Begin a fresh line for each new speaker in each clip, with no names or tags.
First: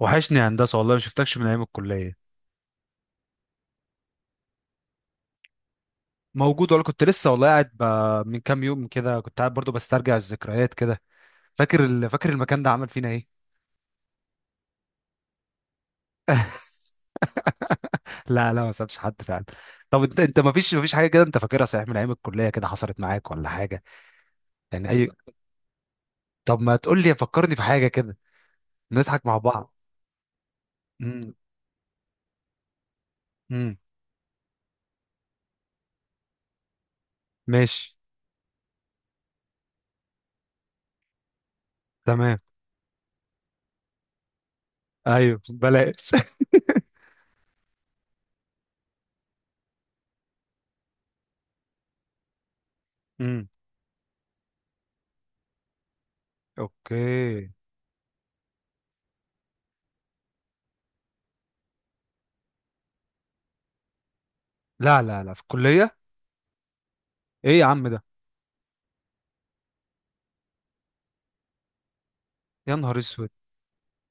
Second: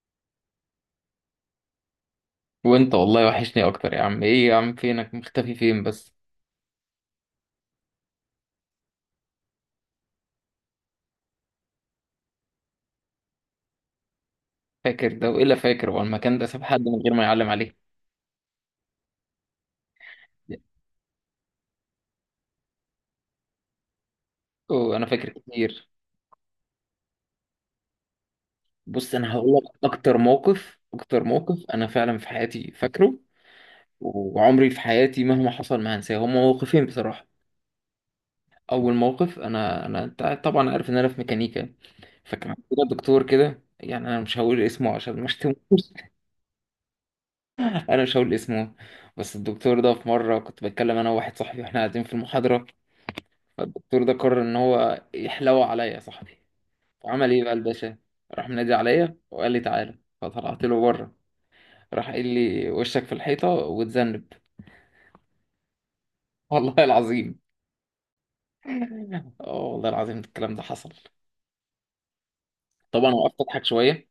وحشني يا هندسه والله ما شفتكش من ايام الكليه.
وانت والله وحشني اكتر يا عم، ايه يا عم، فينك مختفي فين بس؟
موجود والله، كنت لسه والله قاعد من كام يوم كده كنت قاعد برضو بسترجع الذكريات كده. فاكر فاكر المكان ده عمل فينا ايه؟
فاكر ده والا فاكر هو المكان ده ساب حد من غير ما يعلم عليه؟
لا لا، ما سابش حد فعلا. طب انت ما فيش حاجه كده انت فاكرها صحيح من ايام الكليه كده حصلت معاك ولا حاجه؟ يعني
اوه انا
اي.
فاكر كتير.
طب ما تقول لي، فكرني في حاجه كده
بص
نضحك
انا
مع
هقول لك.
بعض.
اكتر موقف اكتر
امم
موقف انا فعلا في حياتي فاكره،
امم
وعمري في حياتي مهما حصل ما هنساه، هما موقفين بصراحة.
ماشي.
اول موقف، انا انت طبعا عارف ان انا في ميكانيكا.
تمام.
فكان عندنا دكتور كده، يعني انا مش هقول اسمه عشان ما
ايوه
اشتموش.
بلاش.
انا مش هقول اسمه. بس الدكتور ده في مرة كنت بتكلم انا وواحد صاحبي واحنا قاعدين في المحاضرة،
امم
فالدكتور ده قرر ان هو يحلو عليا يا صاحبي. وعمل ايه
اوكي.
بقى الباشا؟ راح منادي عليا وقال لي تعالى، فطلعت له بره. راح قال لي وشك في الحيطه وتذنب.
لا لا لا، في الكليه؟
والله العظيم.
ايه يا عم ده!
اه والله العظيم الكلام ده حصل.
يا نهار
طبعا
اسود!
وقفت اضحك شويه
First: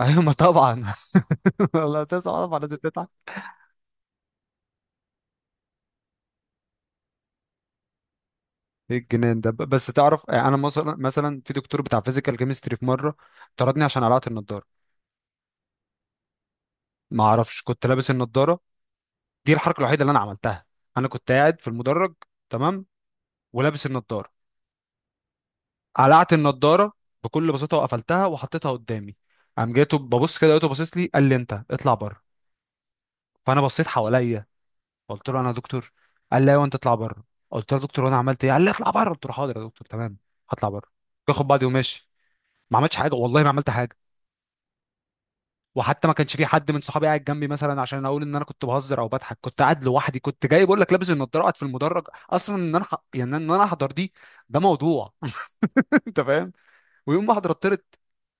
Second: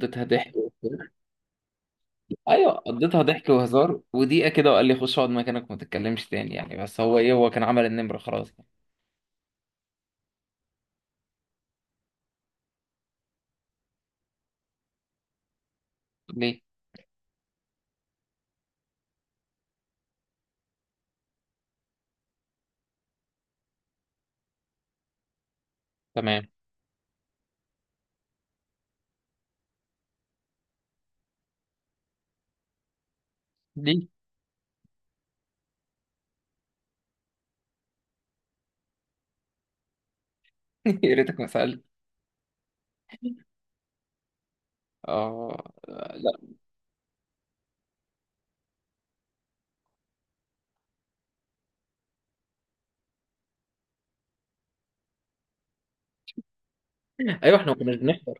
ايوه ما
ضحك.
طبعا. والله تسعه طبعا
ايوه
لازم تتعب.
قضيتها ضحك وهزار ودقيقه كده، وقال لي خش اقعد مكانك وما تتكلمش تاني، يعني بس هو ايه، هو كان عمل النمره خلاص يعني.
ايه الجنان ده؟ بس تعرف، انا مثلا في دكتور بتاع فيزيكال كيمستري في مره طردني عشان قلعت النضاره.
ليه؟
ما اعرفش، كنت لابس النضاره، دي الحركه الوحيده اللي انا عملتها. انا كنت قاعد في المدرج، تمام، ولابس النضاره، قلعت
تمام.
النضاره بكل بساطه وقفلتها وحطيتها قدامي. قام جاته ببص كده، لقيته باصص لي، قال لي انت اطلع بره. فانا بصيت
ليه؟
حواليا، قلت له انا يا دكتور؟ قال لا، وانت اطلع بره. قلت له يا دكتور وانا عملت ايه؟ قال لي اطلع بره. قلت له حاضر يا دكتور، تمام، هطلع بره.
يا ريتك ما
باخد بعضي
سالت.
وماشي، ما عملتش حاجه، والله ما عملت حاجه.
اه
وحتى ما
لا.
كانش في حد من صحابي قاعد جنبي مثلا عشان اقول ان انا كنت بهزر او بضحك. كنت قاعد لوحدي، كنت جاي بقول لك، لابس النضاره قاعد في المدرج. اصلا ان انا يعني ان انا احضر دي ده موضوع. انت فاهم؟ ويوم ما احضر
ايوه احنا ما
طرت.
كناش بنحضر.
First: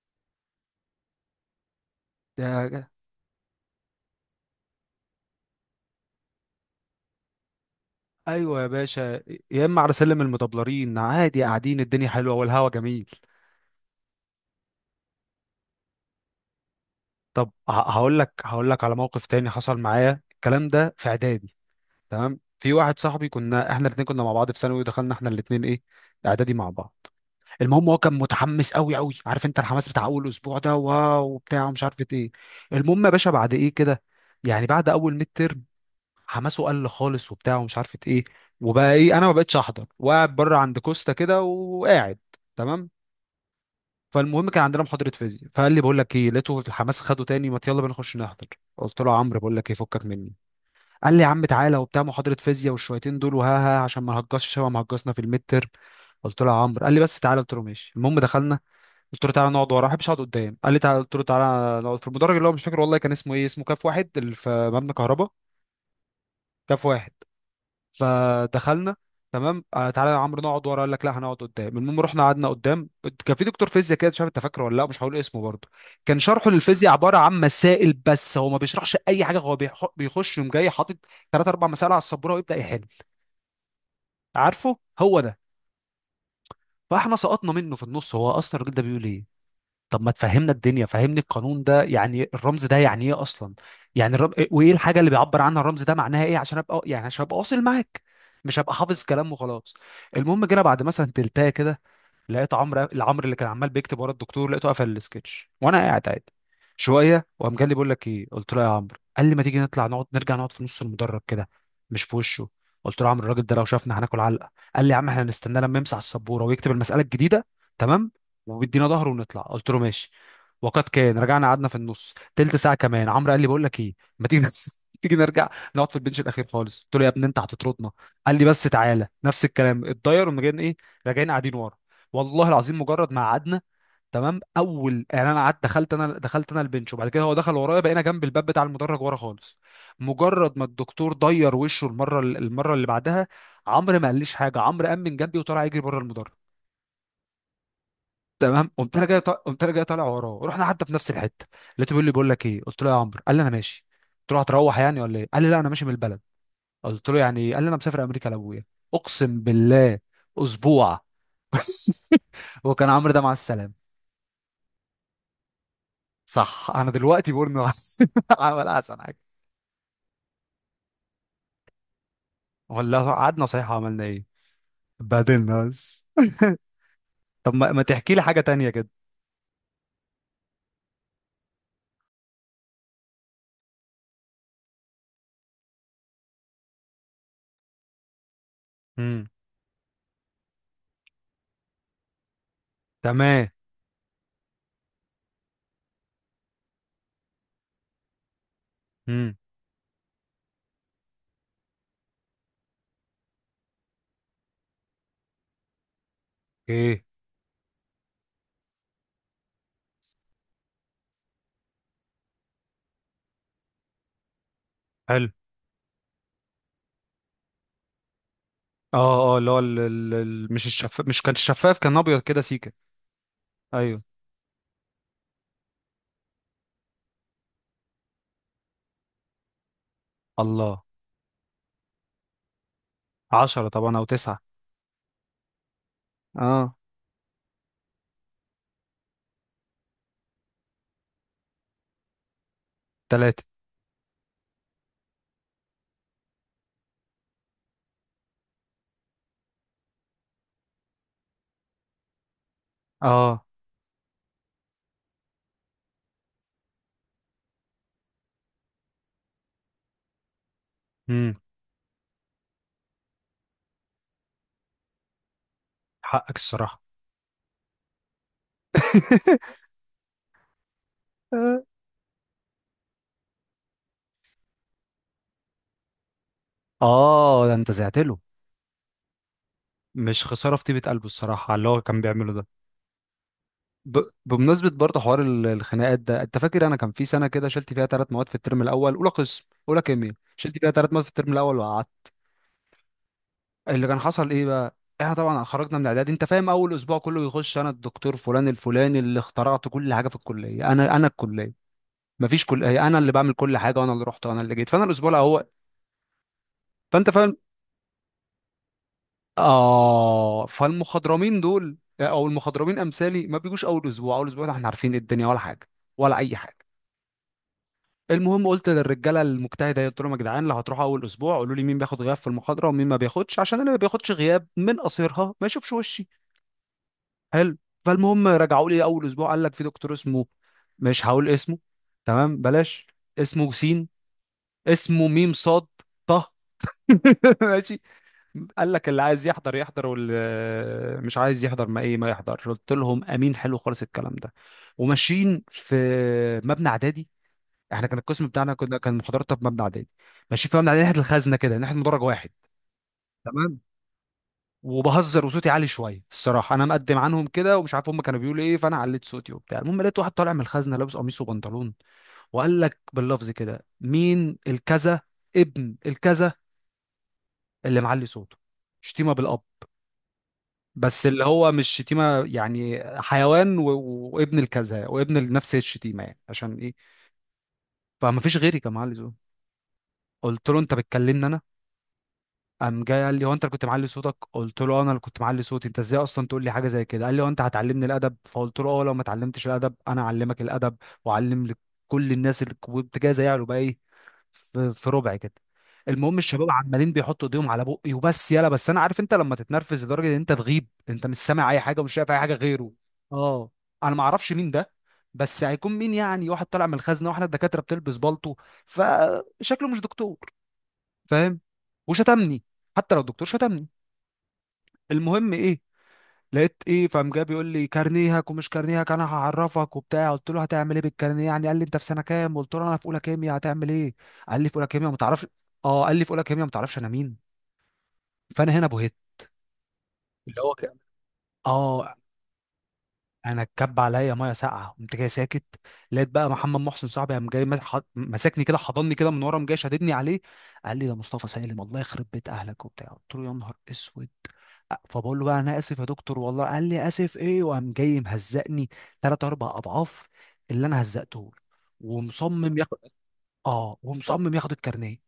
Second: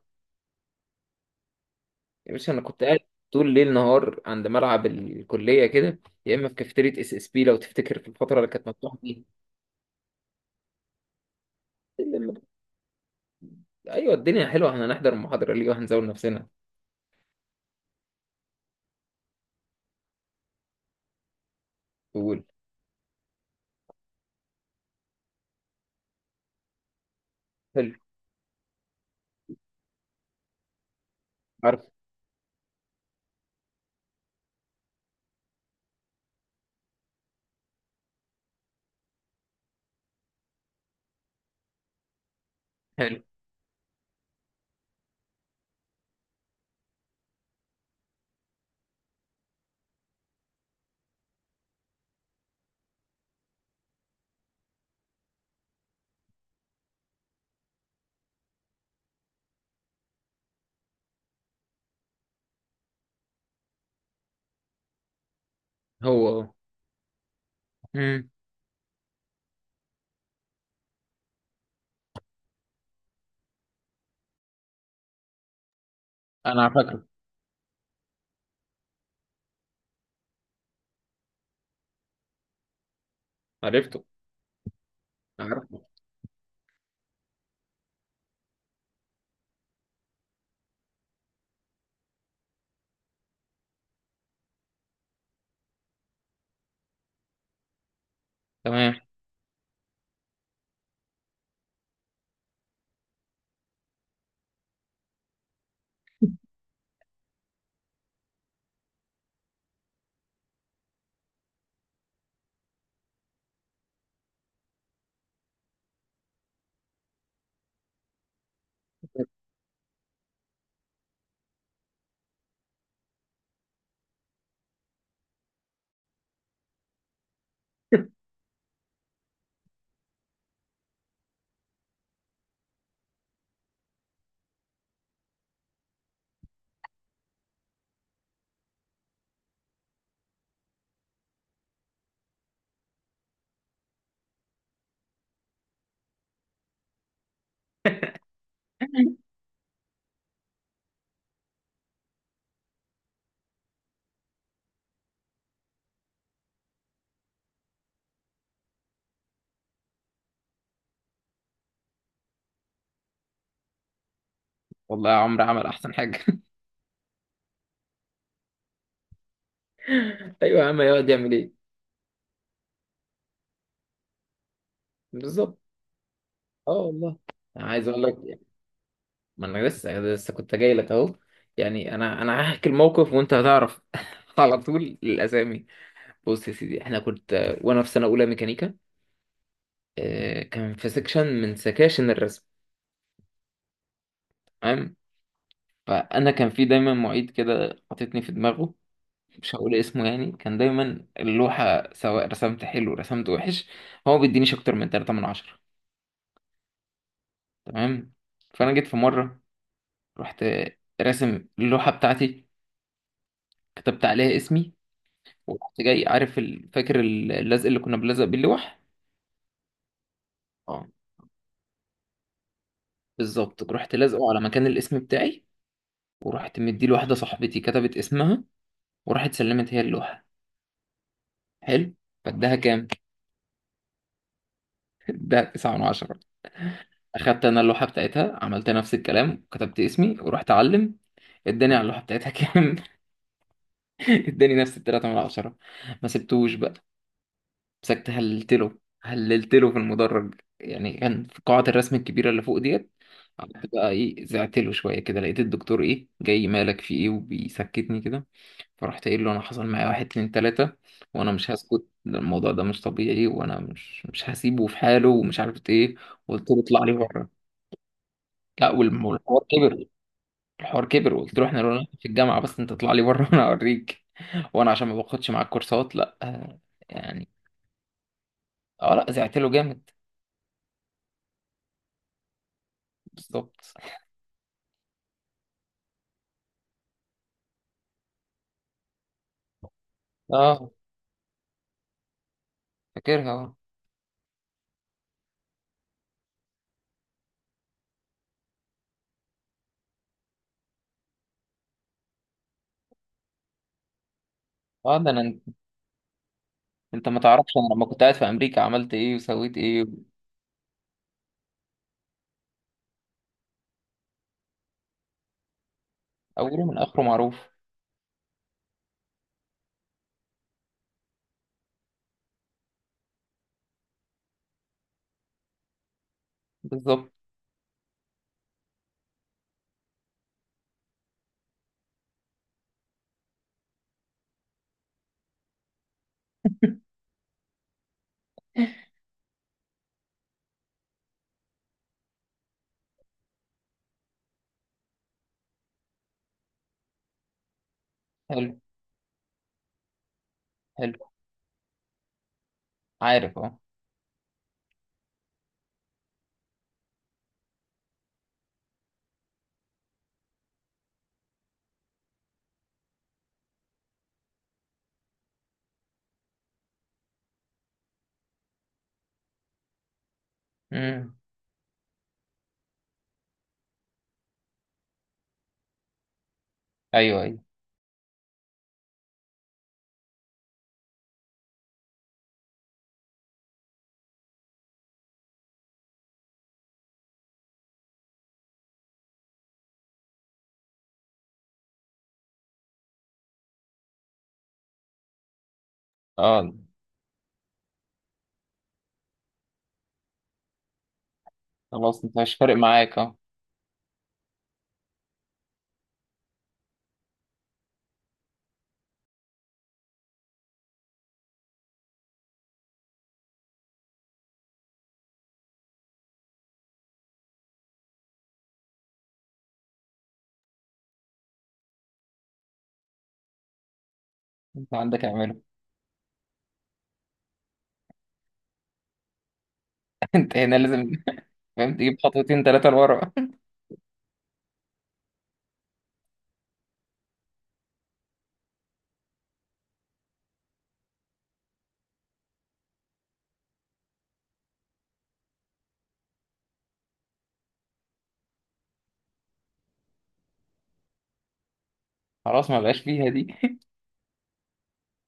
يا باشا انا كنت
يا-
قاعد طول ليل نهار عند ملعب الكليه كده، يا اما في كافيتيريا اس اس بي لو تفتكر في الفتره اللي
ايوه يا
كانت مفتوحه
باشا،
فيها.
يا اما على سلم المدبلرين عادي قاعدين، الدنيا حلوه
لما-
والهوا جميل.
ايوه الدنيا حلوه، احنا هنحضر المحاضره ليه وهنزود نفسنا.
طب هقول لك على موقف تاني حصل معايا الكلام ده في اعدادي. تمام،
تقول.
في واحد صاحبي كنا احنا الاثنين كنا مع بعض في ثانوي ودخلنا احنا الاثنين ايه اعدادي مع بعض. المهم
حلو.
هو كان متحمس قوي قوي، عارف انت الحماس بتاع اول اسبوع ده، واو وبتاع ومش
عارف.
عارف ايه. المهم يا باشا بعد ايه كده، يعني بعد اول ميد ترم، حماسه قل خالص وبتاع ومش عارف ايه. وبقى ايه، انا ما بقتش احضر وقاعد بره عند كوستا كده وقاعد، تمام.
حلو.
فالمهم، كان عندنا محاضره فيزياء، فقال لي بقول لك ايه، لقيته في الحماس خده تاني، ما يلا بينا نخش نحضر. قلت له يا عمرو بقول لك ايه، فكك مني. قال لي يا عم تعالى وبتاع، محاضره فيزياء والشويتين دول وها ها عشان ما نهجصش شبه ما هجصنا في الميد ترم. قلت له يا عمرو. قال لي بس تعالى. قلت له ماشي. المهم دخلنا. قلت له تعالى نقعد ورا، ما بحبش اقعد قدام. قال لي تعالى. قلت له تعالى نقعد في المدرج اللي هو مش فاكر والله كان اسمه ايه، اسمه كاف واحد اللي في مبنى كهرباء.
هو هو.
كاف واحد.
امم.
فدخلنا. تمام آه تعالى يا عمرو نقعد ورا، قال لك لا هنقعد قدام. المهم رحنا قعدنا قدام. كان في دكتور فيزياء كده، مش عارف انت فاكره ولا لا، مش هقول اسمه برضه. كان شرحه
انا
للفيزياء
فاكره.
عباره عن مسائل بس، هو ما بيشرحش اي حاجه، هو بيخش يوم جاي حاطط 3 أو 4 مسائل على السبوره ويبدا يحل.
عرفته.
عارفه هو ده.
عرفته.
فاحنا سقطنا منه في النص، هو اصلا الراجل ده بيقول ايه؟ طب ما تفهمنا الدنيا، فهمني القانون ده يعني، الرمز ده يعني ايه اصلا؟ يعني وايه الحاجه اللي بيعبر عنها الرمز ده، معناها ايه عشان ابقى يعني عشان ابقى واصل معاك، مش هبقى
تمام.
حافظ كلام وخلاص. المهم جينا بعد مثلا تلتايه كده، لقيت عمرو، اللي كان عمال بيكتب ورا الدكتور، لقيته قفل السكتش وانا قاعد عادي. شويه وقام جالي بيقول لك ايه. قلت له يا عمرو. قال لي ما تيجي نطلع، نقعد، نرجع نقعد في نص المدرج كده مش في وشه. قلت له يا عمرو الراجل ده لو شافنا هناكل علقه. قال لي يا عم احنا هنستناه لما يمسح السبوره ويكتب المساله الجديده، تمام، وبيدينا ظهره ونطلع. قلت له ماشي. وقد كان، رجعنا قعدنا في النص. تلت ساعه كمان، عمرو قال لي بقول لك ايه، ما تيجي تيجي نرجع نقعد في البنش الاخير خالص. قلت له يا ابني انت هتطردنا. قال لي بس تعالى. نفس الكلام اتضير ومجان ايه، راجعين قاعدين ورا. والله العظيم مجرد ما قعدنا، تمام، اول يعني انا قعدت، دخلت انا، دخلت انا البنش وبعد كده هو دخل ورايا، بقينا جنب الباب بتاع المدرج ورا خالص. مجرد ما الدكتور ضير وشه المره اللي بعدها، عمرو ما قاليش حاجه، عمرو قام من جنبي وطلع يجري بره المدرج. تمام قمت انا جاي قمت انا جاي طالع وراه، رحنا حتى في نفس الحته. لقيته بيقول لي بقول لك ايه. قلت له يا عمرو. قال لي انا ماشي. قلت له هتروح يعني ولا ايه؟ قال لي لا، انا ماشي من البلد. قلت له يعني إيه؟ قال لي انا مسافر امريكا لابويا، اقسم بالله، اسبوع. وكان عمرو ده مع السلامه.
والله يا عمرو عمل احسن حاجه.
صح، انا دلوقتي بورنو. عمل احسن حاجه.
ايوه يا عم يقعد يعمل ايه.
ولا هو قعدنا صحيح عملنا ايه،
بالظبط.
بدلنا بس.
اه والله.
طب
أنا
ما
عايز اقول
تحكي لي
لك،
حاجه تانية كده.
ما انا لسه كنت جاي لك اهو، يعني انا هحكي الموقف وانت هتعرف. على طول الاسامي. بص يا سيدي احنا كنت وانا في سنه اولى ميكانيكا.
امم.
آه، كان في سكشن من سكاشن الرسم.
تمام.
تمام. فانا كان في دايما معيد كده حاططني في دماغه،
امم.
مش هقول اسمه، يعني كان دايما اللوحه سواء رسمت حلو رسمت وحش هو بيدينيش اكتر من 3 من عشرة.
ايه.
تمام. فانا جيت في مره، رحت راسم اللوحه بتاعتي، كتبت عليها اسمي،
حلو.
ورحت جاي عارف فاكر اللزق اللي كنا بنلزق بيه اللوح.
اه اه، اللي هو مش
اه.
الشفاف، مش كان شفاف، كان ابيض كده سيكه.
بالظبط رحت
ايوه.
لازقه على مكان الاسم بتاعي، ورحت مديه لواحده صاحبتي كتبت اسمها، وراحت سلمت هي اللوحه.
الله.
حلو. فاداها كام؟
عشرة طبعا او تسعة.
اداها 9 من 10.
اه.
اخدت انا اللوحه بتاعتها، عملت نفس الكلام، كتبت اسمي ورحت اعلم. اداني على اللوحه بتاعتها كام؟
تلاتة.
اداني نفس التلاتة من 10. ما سبتوش بقى. مسكت هللت له هللت له في المدرج، يعني كان في قاعة الرسم الكبيرة اللي فوق ديت.
اه.
قعدت بقى ايه زعت له شوية كده، لقيت الدكتور ايه جاي، مالك في ايه، وبيسكتني كده. فرحت قايل له انا حصل معايا واحد اتنين تلاتة وانا
امم.
مش هسكت، ده الموضوع ده مش طبيعي وانا مش هسيبه في حاله ومش عارف ايه.
حقك
وقلت له
الصراحة.
اطلع لي بره. لا والحوار كبر. الحوار كبر وقلت له احنا لو في الجامعة بس انت اطلع لي بره، وانا اوريك، وانا عشان ما باخدش معاك كورسات، لا آه، يعني.
اه ده انت زعت له.
اه لا زعت له جامد.
مش خسارة في طيبة قلبه الصراحة على اللي هو كان بيعمله ده.
بالظبط.
بمناسبة برضه حوار الخناقات ده، انت فاكر انا كان في سنة كده شلت فيها 3 مواد في الترم الاول، اولى قسم اولى كيمياء، شلت فيها
اه
ثلاث مواد في الترم الاول وقعدت.
فاكرها اه.
اللي كان حصل ايه بقى، احنا طبعا خرجنا من اعدادي، انت فاهم، اول اسبوع كله يخش، انا الدكتور فلان الفلاني اللي اخترعت كل حاجة في الكلية، انا الكلية، مفيش كلية، انا اللي بعمل كل حاجة وانا اللي رحت وانا اللي جيت. فانا
اه
الاسبوع
ده انا.
الاول،
انت
فانت
ما
فاهم،
تعرفش انا لما كنت قاعد في امريكا عملت ايه وسويت ايه.
اه، فالمخضرمين دول او المخضرمين امثالي ما بيجوش اول اسبوع. اول اسبوع ده احنا عارفين إيه الدنيا ولا حاجة، ولا اي حاجة.
اوله من اخره معروف.
المهم قلت للرجاله المجتهده، قلت لهم يا جدعان لو هتروحوا اول اسبوع قولوا لي مين بياخد غياب في المحاضره ومين ما بياخدش، عشان اللي ما بياخدش غياب من قصيرها ما يشوفش وشي.
بالظبط.
حلو. فالمهم رجعوا لي اول اسبوع، قال لك في دكتور اسمه، مش هقول اسمه، تمام بلاش، اسمه سين، اسمه ميم صاد طه. ماشي. قال لك اللي عايز يحضر يحضر واللي مش عايز يحضر ما ايه ما يحضرش. قلت لهم امين، حلو خالص الكلام ده. وماشيين في مبنى اعدادي، احنا كان القسم بتاعنا،
حلو.
كنا كان محاضراتنا في مبنى اعدادي، ماشيين في مبنى اعدادي
حلو.
ناحيه الخزنه كده، ناحيه مدرج واحد،
عارف. اه.
تمام. وبهزر وصوتي عالي شويه الصراحه، انا مقدم عنهم كده ومش عارف هم كانوا بيقولوا ايه، فانا عليت صوتي وبتاع. المهم لقيت واحد طالع من الخزنه لابس قميص وبنطلون وقال لك باللفظ كده مين الكذا ابن الكذا اللي معلي صوته، شتيمه بالاب بس
امم.
اللي هو مش شتيمه يعني، حيوان وابن الكذا وابن نفس الشتيمه يعني، عشان ايه؟
ايوه ايوه.
فما فيش غيري كان معلي صوته. قلت له انت بتكلمني انا؟ قام جاي قال لي هو انت اللي كنت معلي صوتك؟ قلت له "آه، انا اللي كنت معلي صوتي، انت ازاي اصلا تقول لي حاجه زي كده؟ قال لي هو انت هتعلمني الادب؟ فقلت له اه، لو ما اتعلمتش الادب انا اعلمك الادب واعلم لكل الناس اللي كنت جاي زيها بقى ايه في ربع كده. المهم الشباب
اه
عمالين بيحطوا ايديهم على بقي وبس يلا بس، انا عارف انت لما تتنرفز لدرجه ان انت تغيب انت مش سامع اي حاجه ومش
خلاص
شايف اي
انت
حاجه
مش فارق
غيره.
معاك اه.
اه. انا ما اعرفش مين ده، بس هيكون مين يعني، واحد طالع من الخزنه واحنا الدكاتره بتلبس بالطو، فشكله مش دكتور، فاهم، وشتمني، حتى لو الدكتور شتمني. المهم ايه، لقيت ايه، فقام جاي بيقول لي كارنيهك ومش كارنيهك انا هعرفك وبتاع. قلت له هتعمل ايه بالكارنيه يعني؟ قال لي انت في سنه كام؟ قلت له انا في اولى كيمياء، هتعمل ايه؟ قال لي في اولى
انت
كيمياء ما
عندك
تعرفش،
اعمله.
اه، قال لي في اولى كيمياء ما تعرفش انا مين. فانا هنا بهت،
انت
اللي هو
هنا
كده.
لازم. فاهم
اه،
تجيب خطوتين ثلاثه لورا.
انا اتكب عليا ميه ساقعه، قمت جاي ساكت. لقيت بقى محمد محسن صاحبي قام جاي مسكني كده حضني كده من ورا، قام جاي شاددني عليه، قال لي ده مصطفى سالم، الله يخرب بيت اهلك وبتاع. قلت له يا نهار اسود. فبقول له بقى انا اسف يا دكتور والله. قال لي اسف ايه، وقام جاي مهزقني 3 أو 4 اضعاف اللي انا هزقته له،
خلاص
ومصمم
ما
ياخد،
بقاش فيها دي.
اه ومصمم ياخد الكارنيه.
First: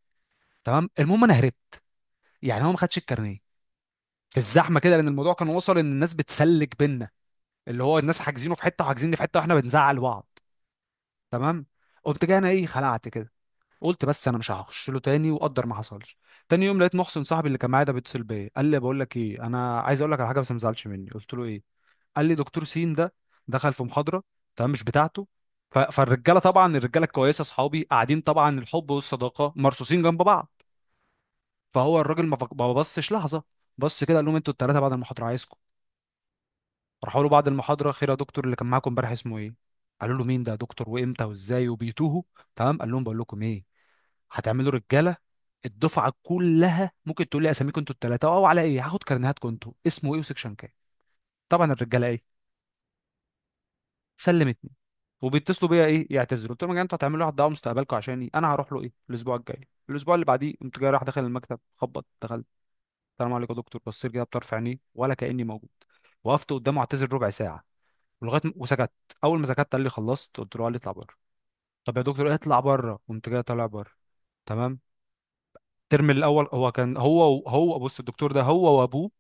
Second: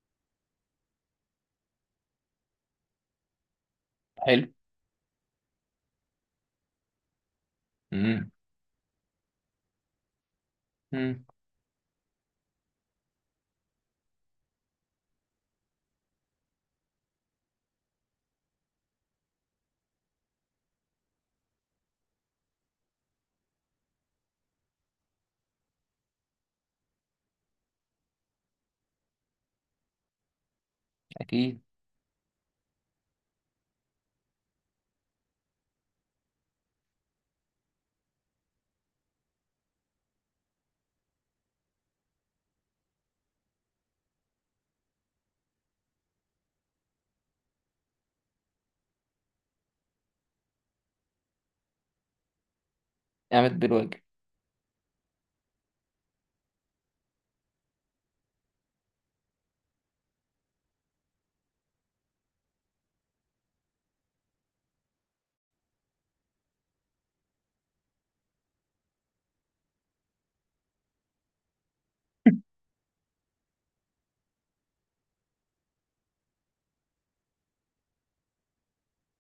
تمام المهم انا هربت، يعني هو ما خدش الكارنيه في
حلو.
الزحمه كده، لان الموضوع كان وصل ان الناس بتسلك بينا، اللي هو الناس
امم.
حاجزينه في حته وحاجزيني في حته واحنا بنزعل بعض،
امم.
تمام. قمت جاي انا ايه خلعت كده، قلت بس انا مش هخش له تاني وقدر ما حصلش. تاني يوم لقيت محسن صاحبي اللي كان معايا ده بيتصل بيا، قال لي بقول لك ايه، انا عايز اقول لك على حاجه بس ما تزعلش مني. قلت له ايه؟ قال لي دكتور سين ده دخل في محاضره تمام مش بتاعته، فالرجاله طبعا الرجاله الكويسه اصحابي قاعدين طبعا، الحب والصداقه مرصوصين جنب بعض.
اكيد.
فهو الراجل ما بصش لحظه، بص كده قال لهم انتوا الثلاثه بعد المحاضره عايزكم. راحوا له بعد المحاضره، خير يا دكتور؟ اللي كان معاكم امبارح اسمه ايه؟ قالوا له مين ده يا دكتور وامتى وازاي وبيتوه. تمام، قال لهم بقول لكم ايه، هتعملوا رجاله الدفعه كلها ممكن تقول لي اساميكم انتوا الثلاثه او على ايه هاخد كارنيهاتكم انتوا، اسمه ايه وسكشن كام. طبعا الرجاله ايه،
قامت بالواجب.
سلمتني. وبيتصلوا بيا ايه يعتذروا. قلت لهم يا جماعه انتوا هتعملوا واحد دعوه، مستقبلكم عشاني، انا هروح له ايه الاسبوع الجاي الاسبوع اللي بعديه. قمت جاي رايح داخل المكتب، خبط، دخلت، السلام عليكم يا دكتور. بصيت كده بطرف عينيه ولا كاني موجود. وقفت قدامه اعتذر ربع ساعة، ولغايه وسكت، اول ما سكت قال لي خلصت؟ قلت له. قال لي اطلع بره. طب يا دكتور، اطلع بره، قمت جاي طالع بره، تمام. الترم الاول هو كان هو بص، الدكتور ده هو وابوه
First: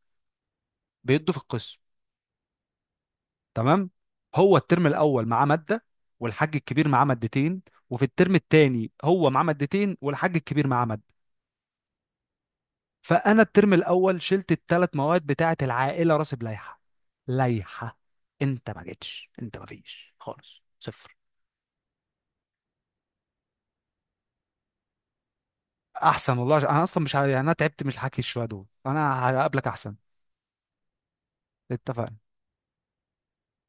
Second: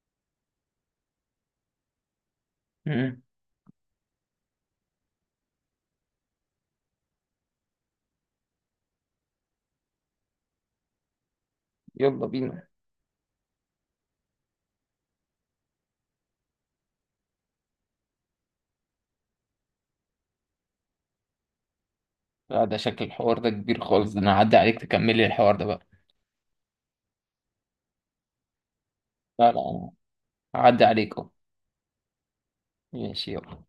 بيدوا في القسم،
امم.
تمام. هو الترم الاول معاه ماده، والحاج الكبير معاه مادتين. وفي الترم الثاني هو معاه مادتين والحاج الكبير معاه ماده.
يلا بينا.
فانا الترم الاول شلت الـ3 مواد بتاعه العائله، راسب لائحه، لائحه، انت ما جيتش، انت ما فيش خالص، صفر.
لا ده شكل الحوار ده كبير خالص، ده انا هعدي عليك تكملي الحوار ده بقى.
احسن والله، انا اصلا مش يعني انا تعبت من الحكي شويه، دول انا
لا لا
هقابلك
أنا
احسن.
هعدي عليك اهو.
اتفقنا.
ماشي يلا.